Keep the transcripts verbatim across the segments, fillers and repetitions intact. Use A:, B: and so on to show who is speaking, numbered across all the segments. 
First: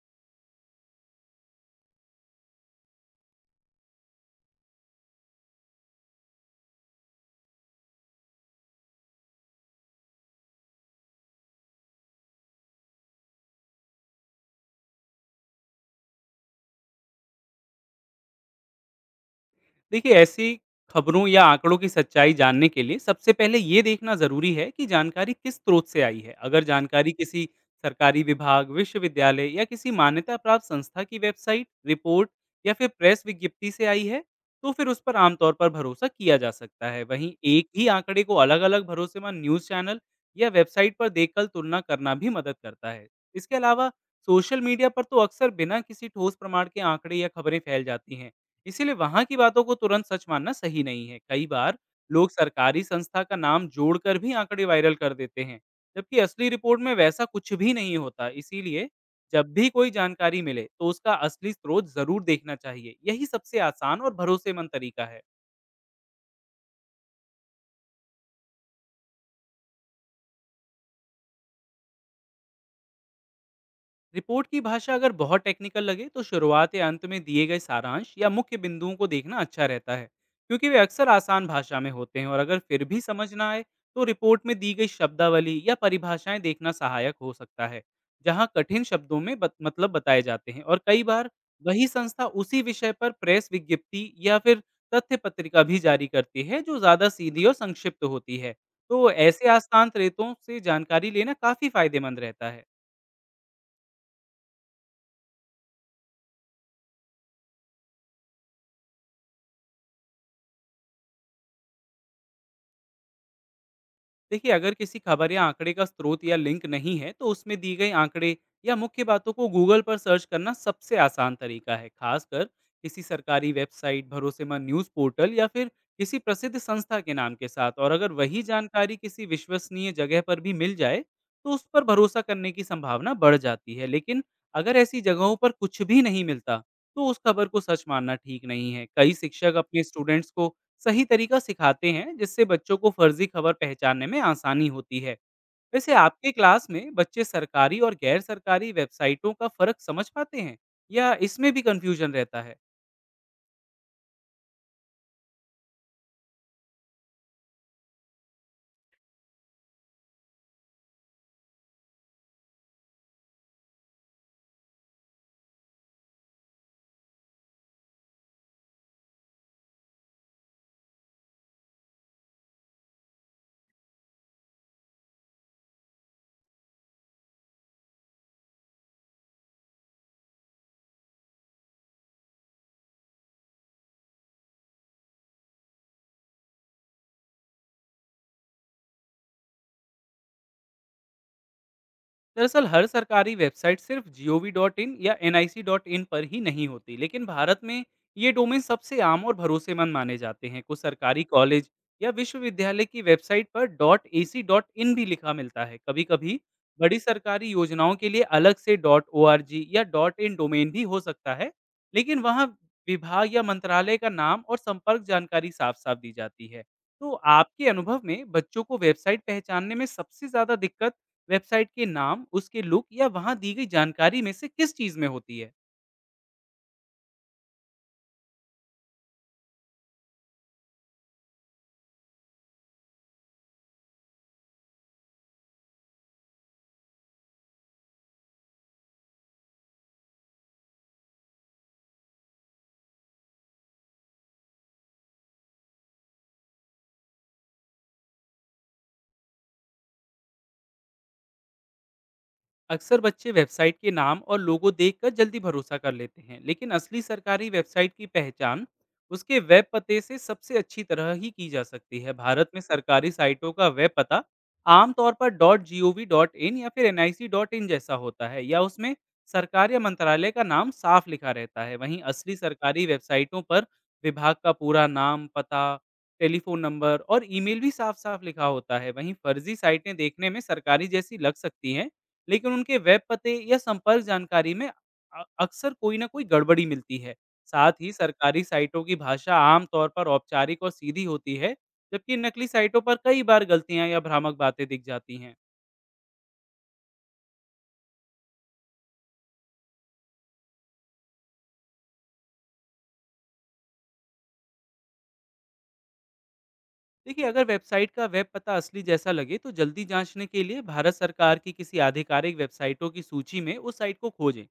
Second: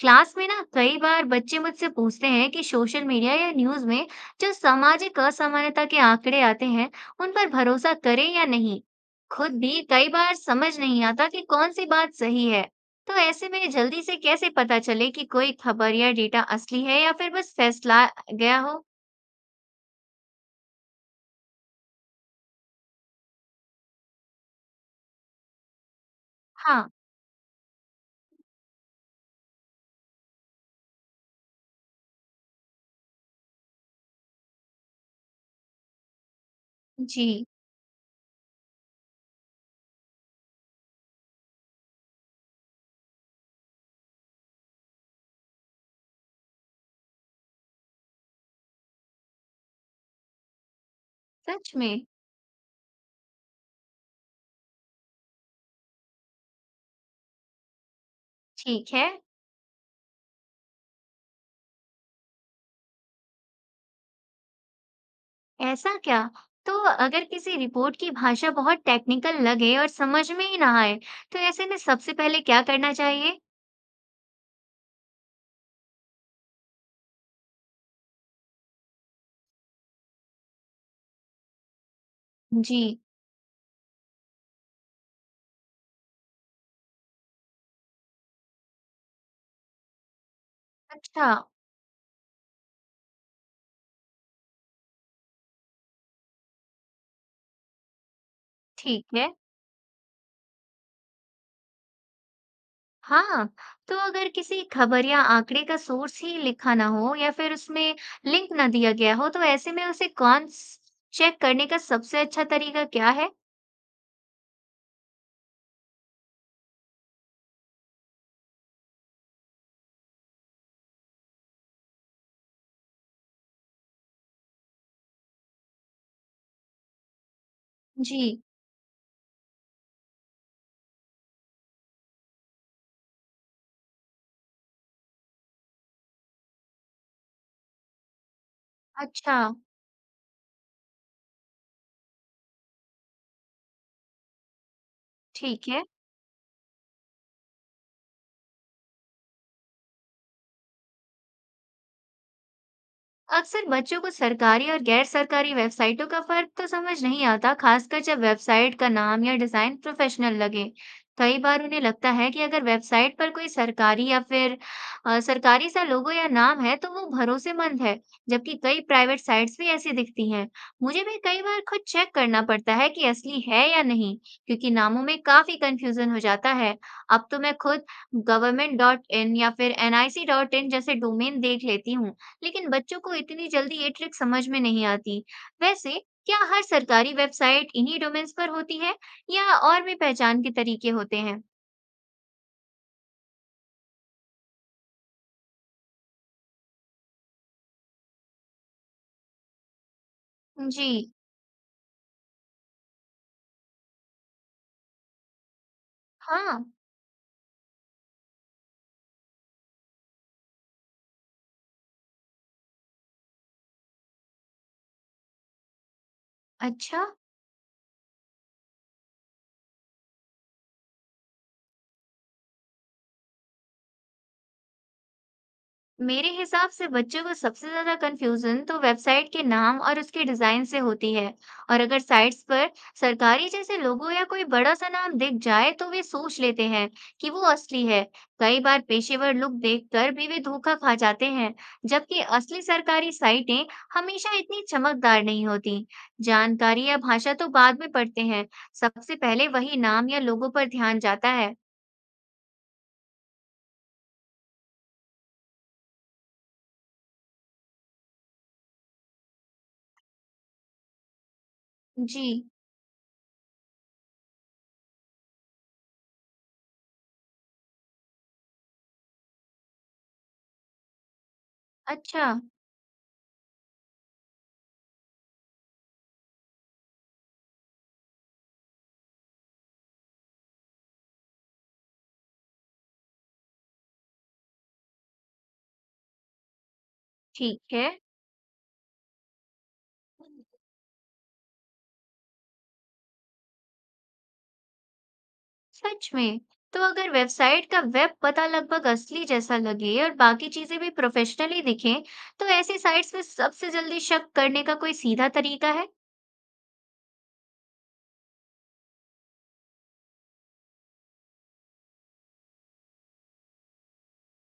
A: Class में ना कई बार बच्चे मुझसे पूछते हैं कि सोशल मीडिया या न्यूज़ में जो सामाजिक असमानता के आंकड़े आते हैं, उन पर भरोसा करें या नहीं। खुद भी कई बार समझ नहीं आता कि कौन सी बात सही है। तो ऐसे में जल्दी से कैसे पता चले कि कोई खबर या डेटा असली है या फिर बस फैसला गया हो?
B: देखिए, ऐसी खबरों या आंकड़ों की सच्चाई जानने के लिए सबसे पहले ये देखना जरूरी है कि जानकारी किस स्रोत से आई है। अगर
A: हाँ,
B: जानकारी किसी सरकारी विभाग, विश्वविद्यालय या किसी मान्यता प्राप्त संस्था की वेबसाइट, रिपोर्ट या फिर प्रेस विज्ञप्ति से आई है, तो फिर उस पर आमतौर पर भरोसा किया जा सकता है। वहीं
A: जी,
B: एक ही आंकड़े को अलग अलग भरोसेमंद न्यूज चैनल या वेबसाइट पर देखकर तुलना करना भी मदद करता है। इसके अलावा सोशल मीडिया पर तो अक्सर बिना किसी ठोस प्रमाण के आंकड़े या खबरें फैल जाती हैं। इसीलिए वहाँ की बातों को तुरंत सच मानना सही नहीं है। कई
A: सच
B: बार
A: में।
B: लोग सरकारी संस्था का नाम जोड़कर भी आंकड़े वायरल कर देते हैं, जबकि असली रिपोर्ट में वैसा कुछ भी नहीं होता। इसीलिए
A: ठीक है।
B: जब भी कोई जानकारी मिले, तो उसका असली स्रोत ज़रूर देखना चाहिए। यही सबसे आसान और भरोसेमंद तरीका है।
A: ऐसा क्या? तो अगर किसी रिपोर्ट की भाषा बहुत टेक्निकल लगे और समझ में ही ना आए, तो ऐसे में सबसे पहले क्या करना चाहिए?
B: रिपोर्ट की भाषा अगर बहुत टेक्निकल लगे, तो शुरुआत या अंत में दिए गए सारांश या मुख्य बिंदुओं को देखना अच्छा रहता है, क्योंकि वे अक्सर आसान भाषा में होते हैं। और अगर
A: जी,
B: फिर भी समझ ना आए, तो रिपोर्ट में दी गई शब्दावली या परिभाषाएं देखना सहायक हो सकता है, जहाँ कठिन शब्दों में बत, मतलब बताए जाते हैं। और कई बार
A: अच्छा,
B: वही संस्था उसी विषय पर प्रेस विज्ञप्ति या फिर तथ्य पत्रिका भी जारी करती है, जो ज़्यादा सीधी और संक्षिप्त होती है।
A: ठीक
B: तो
A: है।
B: ऐसे आसान रेतों से जानकारी लेना काफ़ी फायदेमंद रहता है।
A: हाँ, तो अगर किसी खबर या आंकड़े का सोर्स ही लिखा ना हो या फिर उसमें लिंक ना दिया गया हो, तो ऐसे में उसे कौन चेक करने का सबसे अच्छा तरीका क्या है?
B: देखिए, अगर किसी खबर या आंकड़े का स्रोत या लिंक नहीं है, तो उसमें दी गई आंकड़े या मुख्य बातों को गूगल पर सर्च करना सबसे आसान तरीका है, खासकर किसी सरकारी वेबसाइट, भरोसेमंद न्यूज़ पोर्टल या फिर किसी प्रसिद्ध संस्था के नाम के साथ। और अगर
A: जी,
B: वही जानकारी किसी विश्वसनीय जगह पर भी मिल जाए, तो उस पर भरोसा करने की संभावना बढ़ जाती है। लेकिन अगर ऐसी जगहों पर कुछ भी नहीं मिलता, तो उस खबर को सच मानना ठीक नहीं है। कई
A: अच्छा,
B: शिक्षक अपने स्टूडेंट्स को सही तरीका सिखाते हैं, जिससे बच्चों को फर्जी खबर पहचानने में आसानी होती है।
A: ठीक है।
B: वैसे आपके क्लास में बच्चे सरकारी और गैर सरकारी वेबसाइटों का फर्क समझ पाते हैं या इसमें भी कंफ्यूजन रहता है?
A: अक्सर बच्चों को सरकारी और गैर सरकारी वेबसाइटों का फर्क तो समझ नहीं आता, खासकर जब वेबसाइट का नाम या डिजाइन प्रोफेशनल लगे। कई बार उन्हें लगता है कि अगर वेबसाइट पर कोई सरकारी या फिर अ, सरकारी सा लोगो या नाम है, तो वो भरोसेमंद है, जबकि कई प्राइवेट साइट्स भी ऐसी दिखती हैं। मुझे भी कई बार खुद चेक करना पड़ता है कि असली है या नहीं, क्योंकि नामों में काफी कंफ्यूजन हो जाता है। अब तो मैं खुद government डॉट in या फिर nic डॉट in जैसे डोमेन देख लेती हूँ। लेकिन बच्चों को इतनी जल्दी ये ट्रिक समझ में नहीं आती। वैसे क्या हर सरकारी वेबसाइट इन्हीं डोमेन्स पर होती है या और भी पहचान के तरीके होते हैं?
B: दरअसल हर सरकारी वेबसाइट सिर्फ जी ओ वी डॉट इन या N I C dot in पर ही नहीं होती, लेकिन भारत में ये डोमेन सबसे आम और भरोसेमंद माने जाते हैं। कुछ
A: जी,
B: सरकारी कॉलेज या विश्वविद्यालय की वेबसाइट पर dot A C dot in भी लिखा मिलता है। कभी कभी
A: हाँ,
B: बड़ी सरकारी योजनाओं के लिए अलग से डॉट ओ आर जी या डॉट इन डोमेन भी हो सकता है, लेकिन वहाँ विभाग या मंत्रालय का नाम और संपर्क जानकारी साफ साफ दी जाती है।
A: अच्छा।
B: तो आपके अनुभव में बच्चों को वेबसाइट पहचानने में सबसे ज्यादा दिक्कत वेबसाइट के नाम, उसके लुक या वहाँ दी गई जानकारी में से किस चीज़ में होती है?
A: मेरे हिसाब से बच्चों को सबसे ज्यादा कंफ्यूजन तो वेबसाइट के नाम और उसके डिजाइन से होती है। और अगर साइट्स पर सरकारी जैसे लोगो या कोई बड़ा सा नाम दिख जाए तो वे सोच लेते हैं कि वो असली है। कई बार पेशेवर लुक देखकर भी वे धोखा खा जाते हैं, जबकि असली सरकारी साइटें हमेशा इतनी चमकदार नहीं होती। जानकारी या भाषा तो बाद में पढ़ते हैं, सबसे पहले वही नाम या लोगो पर ध्यान जाता है।
B: अक्सर बच्चे वेबसाइट के नाम और लोगो देखकर जल्दी भरोसा कर लेते हैं, लेकिन असली सरकारी वेबसाइट की पहचान उसके वेब पते से सबसे अच्छी तरह ही की जा सकती है।
A: जी,
B: भारत में सरकारी साइटों का वेब पता आमतौर पर dot G O V dot in या फिर N I C dot in जैसा होता है, या उसमें सरकार या मंत्रालय का नाम साफ लिखा रहता है। वहीं
A: अच्छा,
B: असली सरकारी वेबसाइटों पर विभाग का पूरा नाम, पता, टेलीफोन नंबर और ईमेल भी साफ साफ लिखा होता है। वहीं फर्जी साइटें देखने में सरकारी जैसी लग सकती हैं, लेकिन उनके वेब पते या संपर्क जानकारी में अ अक्सर कोई न कोई गड़बड़ी मिलती है।
A: ठीक
B: साथ
A: है,
B: ही सरकारी साइटों की भाषा आम तौर पर औपचारिक और सीधी होती है, जबकि नकली साइटों पर कई बार गलतियाँ या भ्रामक बातें दिख जाती हैं।
A: सच में। तो अगर वेबसाइट का वेब पता लगभग असली जैसा लगे और बाकी चीजें भी प्रोफेशनली दिखें, तो ऐसी साइट्स में सबसे जल्दी शक करने का कोई सीधा तरीका है?
B: देखिए, अगर वेबसाइट का वेब पता असली जैसा लगे, तो जल्दी जांचने के लिए भारत सरकार की किसी आधिकारिक वेबसाइटों की सूची में उस साइट को खोजें,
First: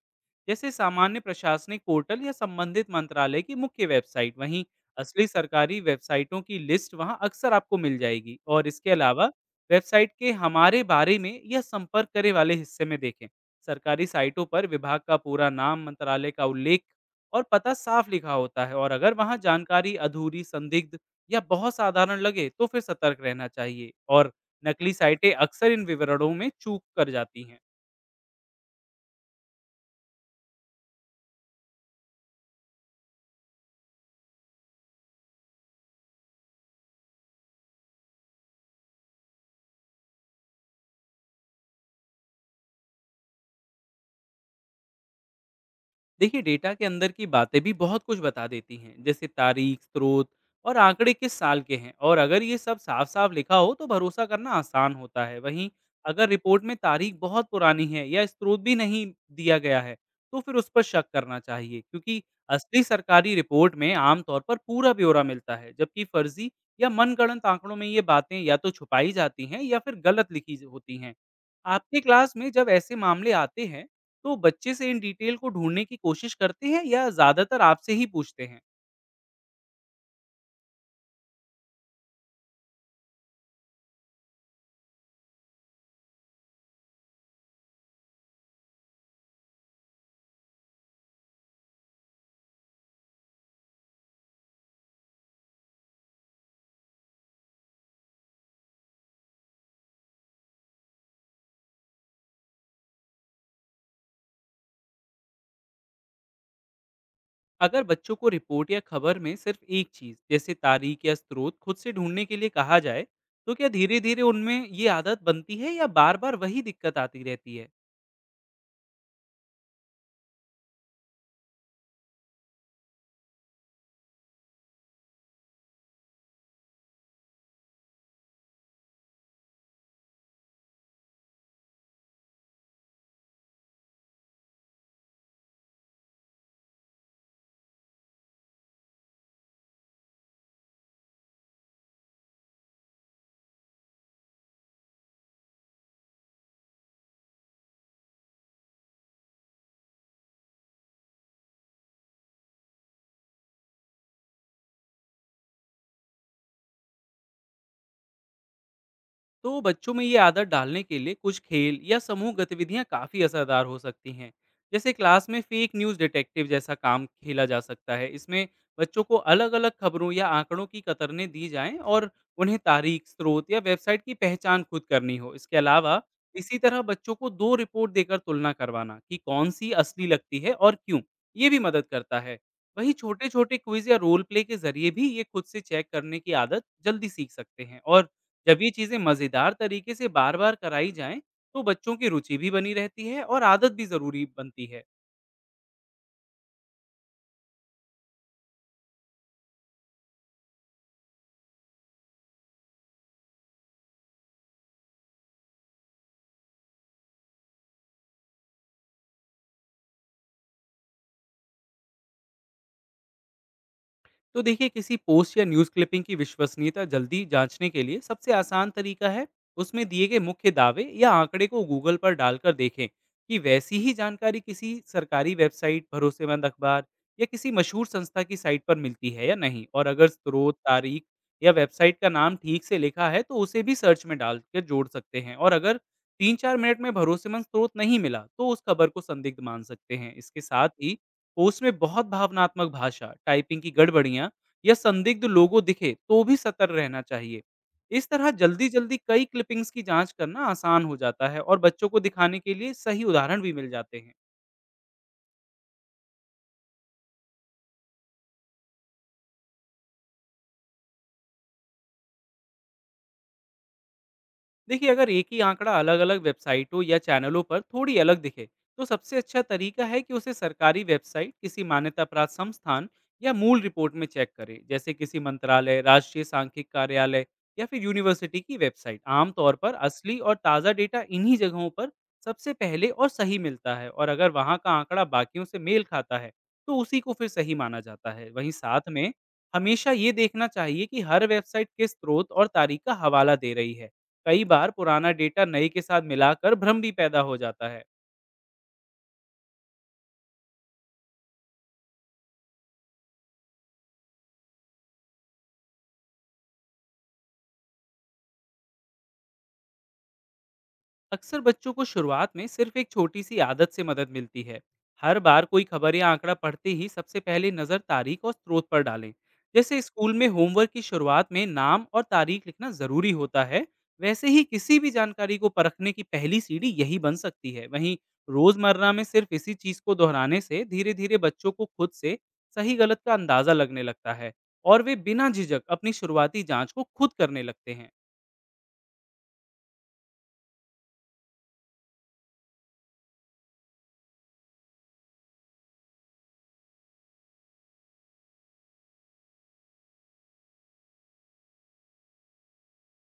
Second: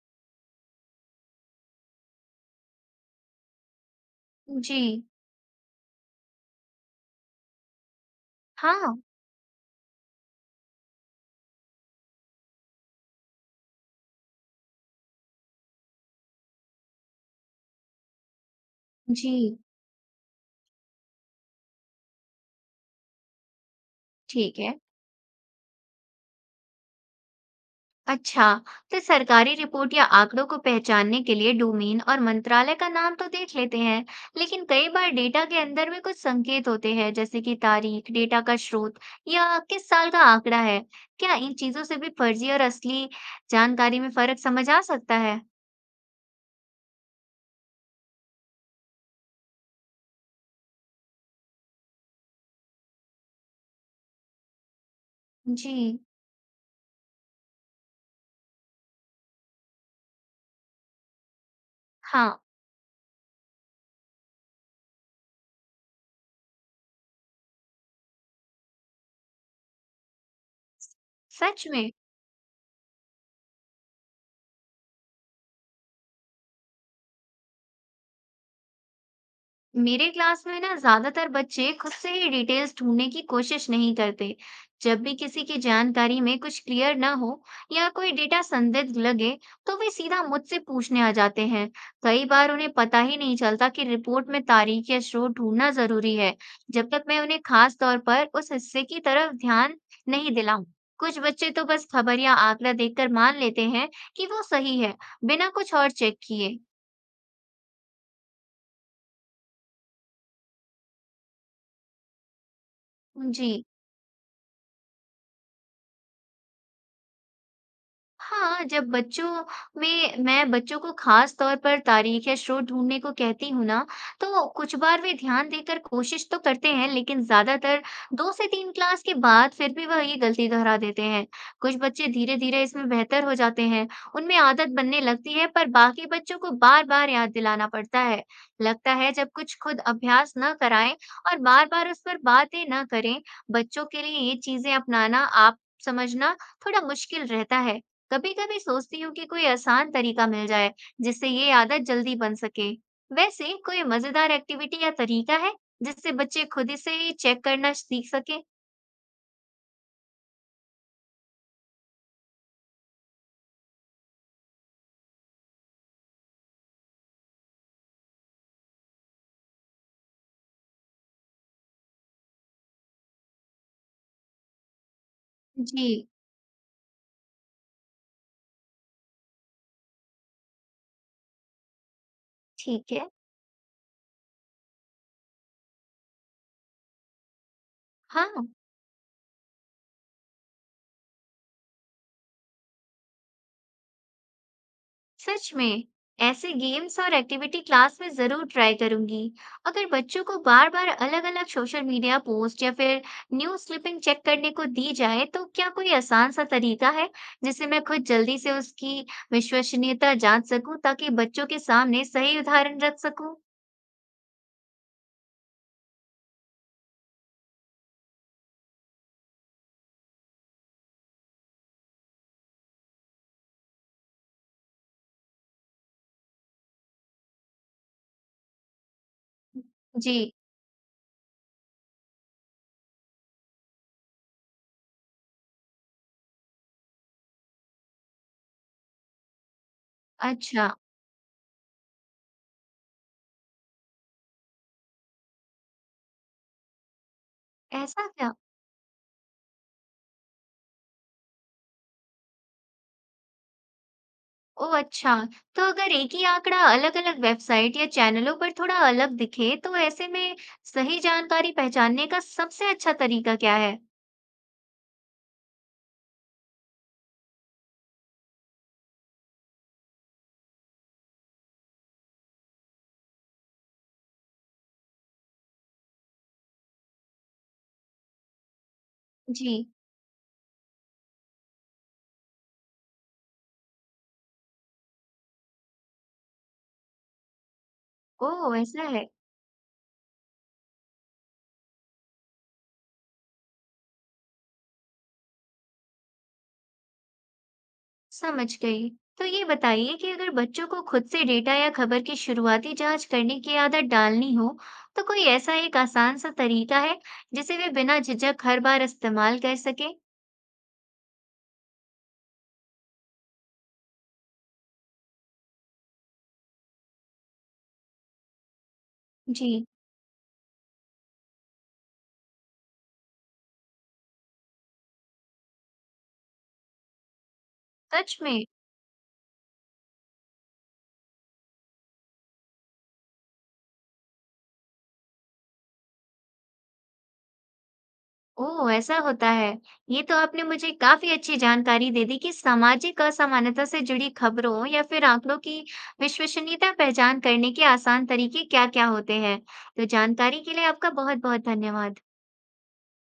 B: जैसे सामान्य प्रशासनिक पोर्टल या संबंधित मंत्रालय की मुख्य वेबसाइट। वहीं
A: जी,
B: असली सरकारी वेबसाइटों की लिस्ट वहां अक्सर आपको मिल जाएगी। और इसके
A: हाँ,
B: अलावा वेबसाइट के हमारे बारे में या संपर्क करे वाले हिस्से में देखें। सरकारी साइटों पर विभाग का पूरा नाम, मंत्रालय का उल्लेख और पता साफ लिखा होता है। और अगर
A: जी,
B: वहां जानकारी अधूरी, संदिग्ध या बहुत साधारण लगे, तो फिर सतर्क रहना चाहिए। और
A: ठीक है,
B: नकली साइटें अक्सर इन विवरणों में चूक कर जाती हैं।
A: अच्छा। तो सरकारी रिपोर्ट या आंकड़ों को पहचानने के लिए डोमेन और मंत्रालय का नाम तो देख लेते हैं, लेकिन कई बार डेटा के अंदर भी कुछ संकेत होते हैं, जैसे कि तारीख, डेटा का स्रोत या किस साल का आंकड़ा है। क्या इन चीजों से भी फर्जी और असली जानकारी में फर्क समझ आ सकता है?
B: देखिए, डेटा के अंदर की बातें भी बहुत कुछ बता देती हैं, जैसे तारीख, स्रोत और आंकड़े किस साल के हैं। और अगर ये सब साफ साफ लिखा हो, तो भरोसा करना आसान होता है। वहीं
A: जी,
B: अगर रिपोर्ट में तारीख बहुत पुरानी है या स्रोत भी नहीं दिया गया है, तो फिर उस पर शक करना चाहिए, क्योंकि
A: हाँ,
B: असली सरकारी रिपोर्ट में आमतौर पर पूरा ब्यौरा मिलता है, जबकि फर्जी या मनगढ़ंत आंकड़ों में ये बातें या तो छुपाई जाती हैं या फिर गलत लिखी होती हैं।
A: सच में।
B: आपकी क्लास में जब ऐसे मामले आते हैं, तो बच्चे से इन डिटेल को ढूंढने की कोशिश करते हैं या ज्यादातर आपसे ही पूछते हैं?
A: मेरे क्लास में ना ज्यादातर बच्चे खुद से ही डिटेल्स ढूंढने की कोशिश नहीं करते। जब भी किसी की जानकारी में कुछ क्लियर ना हो या कोई डेटा संदिग्ध लगे, तो वे सीधा मुझसे पूछने आ जाते हैं। कई बार उन्हें पता ही नहीं चलता कि रिपोर्ट में तारीख या स्रोत ढूंढना जरूरी है, जब तक मैं उन्हें खास तौर पर उस हिस्से की तरफ ध्यान नहीं दिलाऊं। कुछ बच्चे तो बस खबर या आंकड़ा देखकर मान लेते हैं कि वो सही है, बिना कुछ और चेक किए।
B: अगर बच्चों को रिपोर्ट या खबर में सिर्फ एक चीज, जैसे तारीख या स्रोत खुद से ढूंढने के लिए कहा जाए,
A: जी,
B: तो क्या धीरे धीरे उनमें ये आदत बनती है या बार बार वही दिक्कत आती रहती है?
A: हाँ, जब बच्चों में मैं बच्चों को खास तौर पर तारीख या स्रोत ढूंढने को कहती हूँ ना, तो कुछ बार वे ध्यान देकर कोशिश तो करते हैं, लेकिन ज्यादातर दो से तीन क्लास के बाद फिर भी वह ये गलती दोहरा देते हैं। कुछ बच्चे धीरे धीरे इसमें बेहतर हो जाते हैं, उनमें आदत बनने लगती है, पर बाकी बच्चों को बार बार याद दिलाना पड़ता है। लगता है जब कुछ खुद अभ्यास न कराएं और बार बार उस पर बातें न करें, बच्चों के लिए ये चीजें अपनाना, आप, समझना, थोड़ा मुश्किल रहता है। कभी कभी सोचती हूँ कि कोई आसान तरीका मिल जाए, जिससे ये आदत जल्दी बन सके। वैसे कोई मजेदार एक्टिविटी या तरीका है, जिससे बच्चे खुद से चेक करना सीख सके?
B: तो बच्चों में ये आदत डालने के लिए कुछ खेल या समूह गतिविधियां काफी असरदार हो सकती हैं। जैसे क्लास में फेक न्यूज डिटेक्टिव जैसा काम खेला जा सकता है। इसमें बच्चों को अलग अलग खबरों या आंकड़ों की कतरने दी जाएं और उन्हें तारीख, स्रोत या वेबसाइट की पहचान खुद करनी हो। इसके
A: जी,
B: अलावा इसी तरह बच्चों को दो रिपोर्ट देकर तुलना करवाना कि कौन सी असली लगती है और क्यों, ये भी मदद करता है।
A: ठीक
B: वहीं
A: है,
B: छोटे छोटे क्विज या रोल प्ले के जरिए भी ये खुद से चेक करने की आदत जल्दी सीख सकते हैं। और
A: हाँ,
B: जब ये चीज़ें मज़ेदार तरीके से बार-बार कराई जाएँ, तो बच्चों की रुचि भी बनी रहती है और आदत भी ज़रूरी बनती है।
A: सच में। ऐसे गेम्स और एक्टिविटी क्लास में जरूर ट्राई करूंगी। अगर बच्चों को बार बार अलग अलग सोशल मीडिया पोस्ट या फिर न्यूज क्लिपिंग चेक करने को दी जाए, तो क्या कोई आसान सा तरीका है, जिससे मैं खुद जल्दी से उसकी विश्वसनीयता जांच सकूं, ताकि बच्चों के सामने सही उदाहरण रख सकूं?
B: तो देखिए, किसी पोस्ट या न्यूज़ क्लिपिंग की विश्वसनीयता जल्दी जांचने के लिए सबसे आसान तरीका है, उसमें दिए गए मुख्य दावे या आंकड़े को गूगल पर डालकर देखें कि वैसी ही जानकारी किसी सरकारी वेबसाइट, भरोसेमंद अखबार या किसी मशहूर संस्था की साइट पर मिलती है या नहीं। और अगर
A: जी,
B: स्रोत, तारीख या वेबसाइट का नाम ठीक से लिखा है, तो उसे भी सर्च में डाल कर जोड़ सकते हैं। और अगर तीन चार मिनट में भरोसेमंद स्रोत नहीं मिला, तो उस खबर को संदिग्ध मान सकते हैं। इसके
A: अच्छा,
B: साथ ही पोस्ट में बहुत भावनात्मक भाषा, टाइपिंग की गड़बड़ियाँ या संदिग्ध लोगो दिखे, तो भी सतर्क रहना चाहिए।
A: ऐसा
B: इस तरह
A: क्या?
B: जल्दी-जल्दी कई क्लिपिंग्स की जांच करना आसान हो जाता है और बच्चों को दिखाने के लिए सही उदाहरण भी मिल जाते हैं।
A: ओह, अच्छा, तो अगर एक ही आंकड़ा अलग-अलग वेबसाइट या चैनलों पर थोड़ा अलग दिखे, तो ऐसे में सही जानकारी पहचानने का सबसे अच्छा तरीका क्या है?
B: देखिए, अगर एक ही आंकड़ा अलग अलग वेबसाइटों या चैनलों पर थोड़ी अलग दिखे, तो सबसे अच्छा तरीका है कि उसे सरकारी वेबसाइट, किसी मान्यता प्राप्त संस्थान या मूल रिपोर्ट में चेक करें। जैसे किसी मंत्रालय, राष्ट्रीय सांख्यिक कार्यालय या फिर यूनिवर्सिटी की वेबसाइट। आमतौर
A: जी,
B: पर असली और ताज़ा डेटा इन्हीं जगहों पर सबसे पहले और सही मिलता है। और अगर वहाँ का आंकड़ा बाकियों से मेल खाता है, तो उसी को फिर सही माना जाता है। वहीं
A: ओह, ऐसा
B: साथ
A: है,
B: में हमेशा ये देखना चाहिए कि हर वेबसाइट किस स्रोत और तारीख का हवाला दे रही है। कई बार पुराना डेटा नए के साथ मिलाकर भ्रम भी पैदा हो जाता है।
A: समझ गई। तो ये बताइए कि अगर बच्चों को खुद से डेटा या खबर की शुरुआती जांच करने की आदत डालनी हो, तो कोई ऐसा एक आसान सा तरीका है, जिसे वे बिना झिझक हर बार इस्तेमाल कर सके?
B: अक्सर बच्चों को शुरुआत में सिर्फ एक छोटी सी आदत से मदद मिलती है। हर बार कोई खबर या आंकड़ा पढ़ते ही सबसे पहले नज़र तारीख और स्रोत पर डालें।
A: जी,
B: जैसे स्कूल में होमवर्क की शुरुआत में नाम और तारीख लिखना ज़रूरी होता है, वैसे ही किसी भी जानकारी को परखने की पहली सीढ़ी यही बन सकती है। वहीं
A: सच में?
B: रोज़मर्रा में सिर्फ इसी चीज़ को दोहराने से धीरे धीरे बच्चों को खुद से सही गलत का अंदाज़ा लगने लगता है और वे बिना झिझक अपनी शुरुआती जांच को खुद करने लगते हैं।
A: ओह! ऐसा होता है। ये तो आपने मुझे काफ़ी अच्छी जानकारी दे दी कि सामाजिक असमानता से जुड़ी खबरों या फिर आँकड़ों की विश्वसनीयता पहचान करने के आसान तरीके क्या-क्या होते हैं। तो जानकारी के लिए आपका बहुत-बहुत धन्यवाद।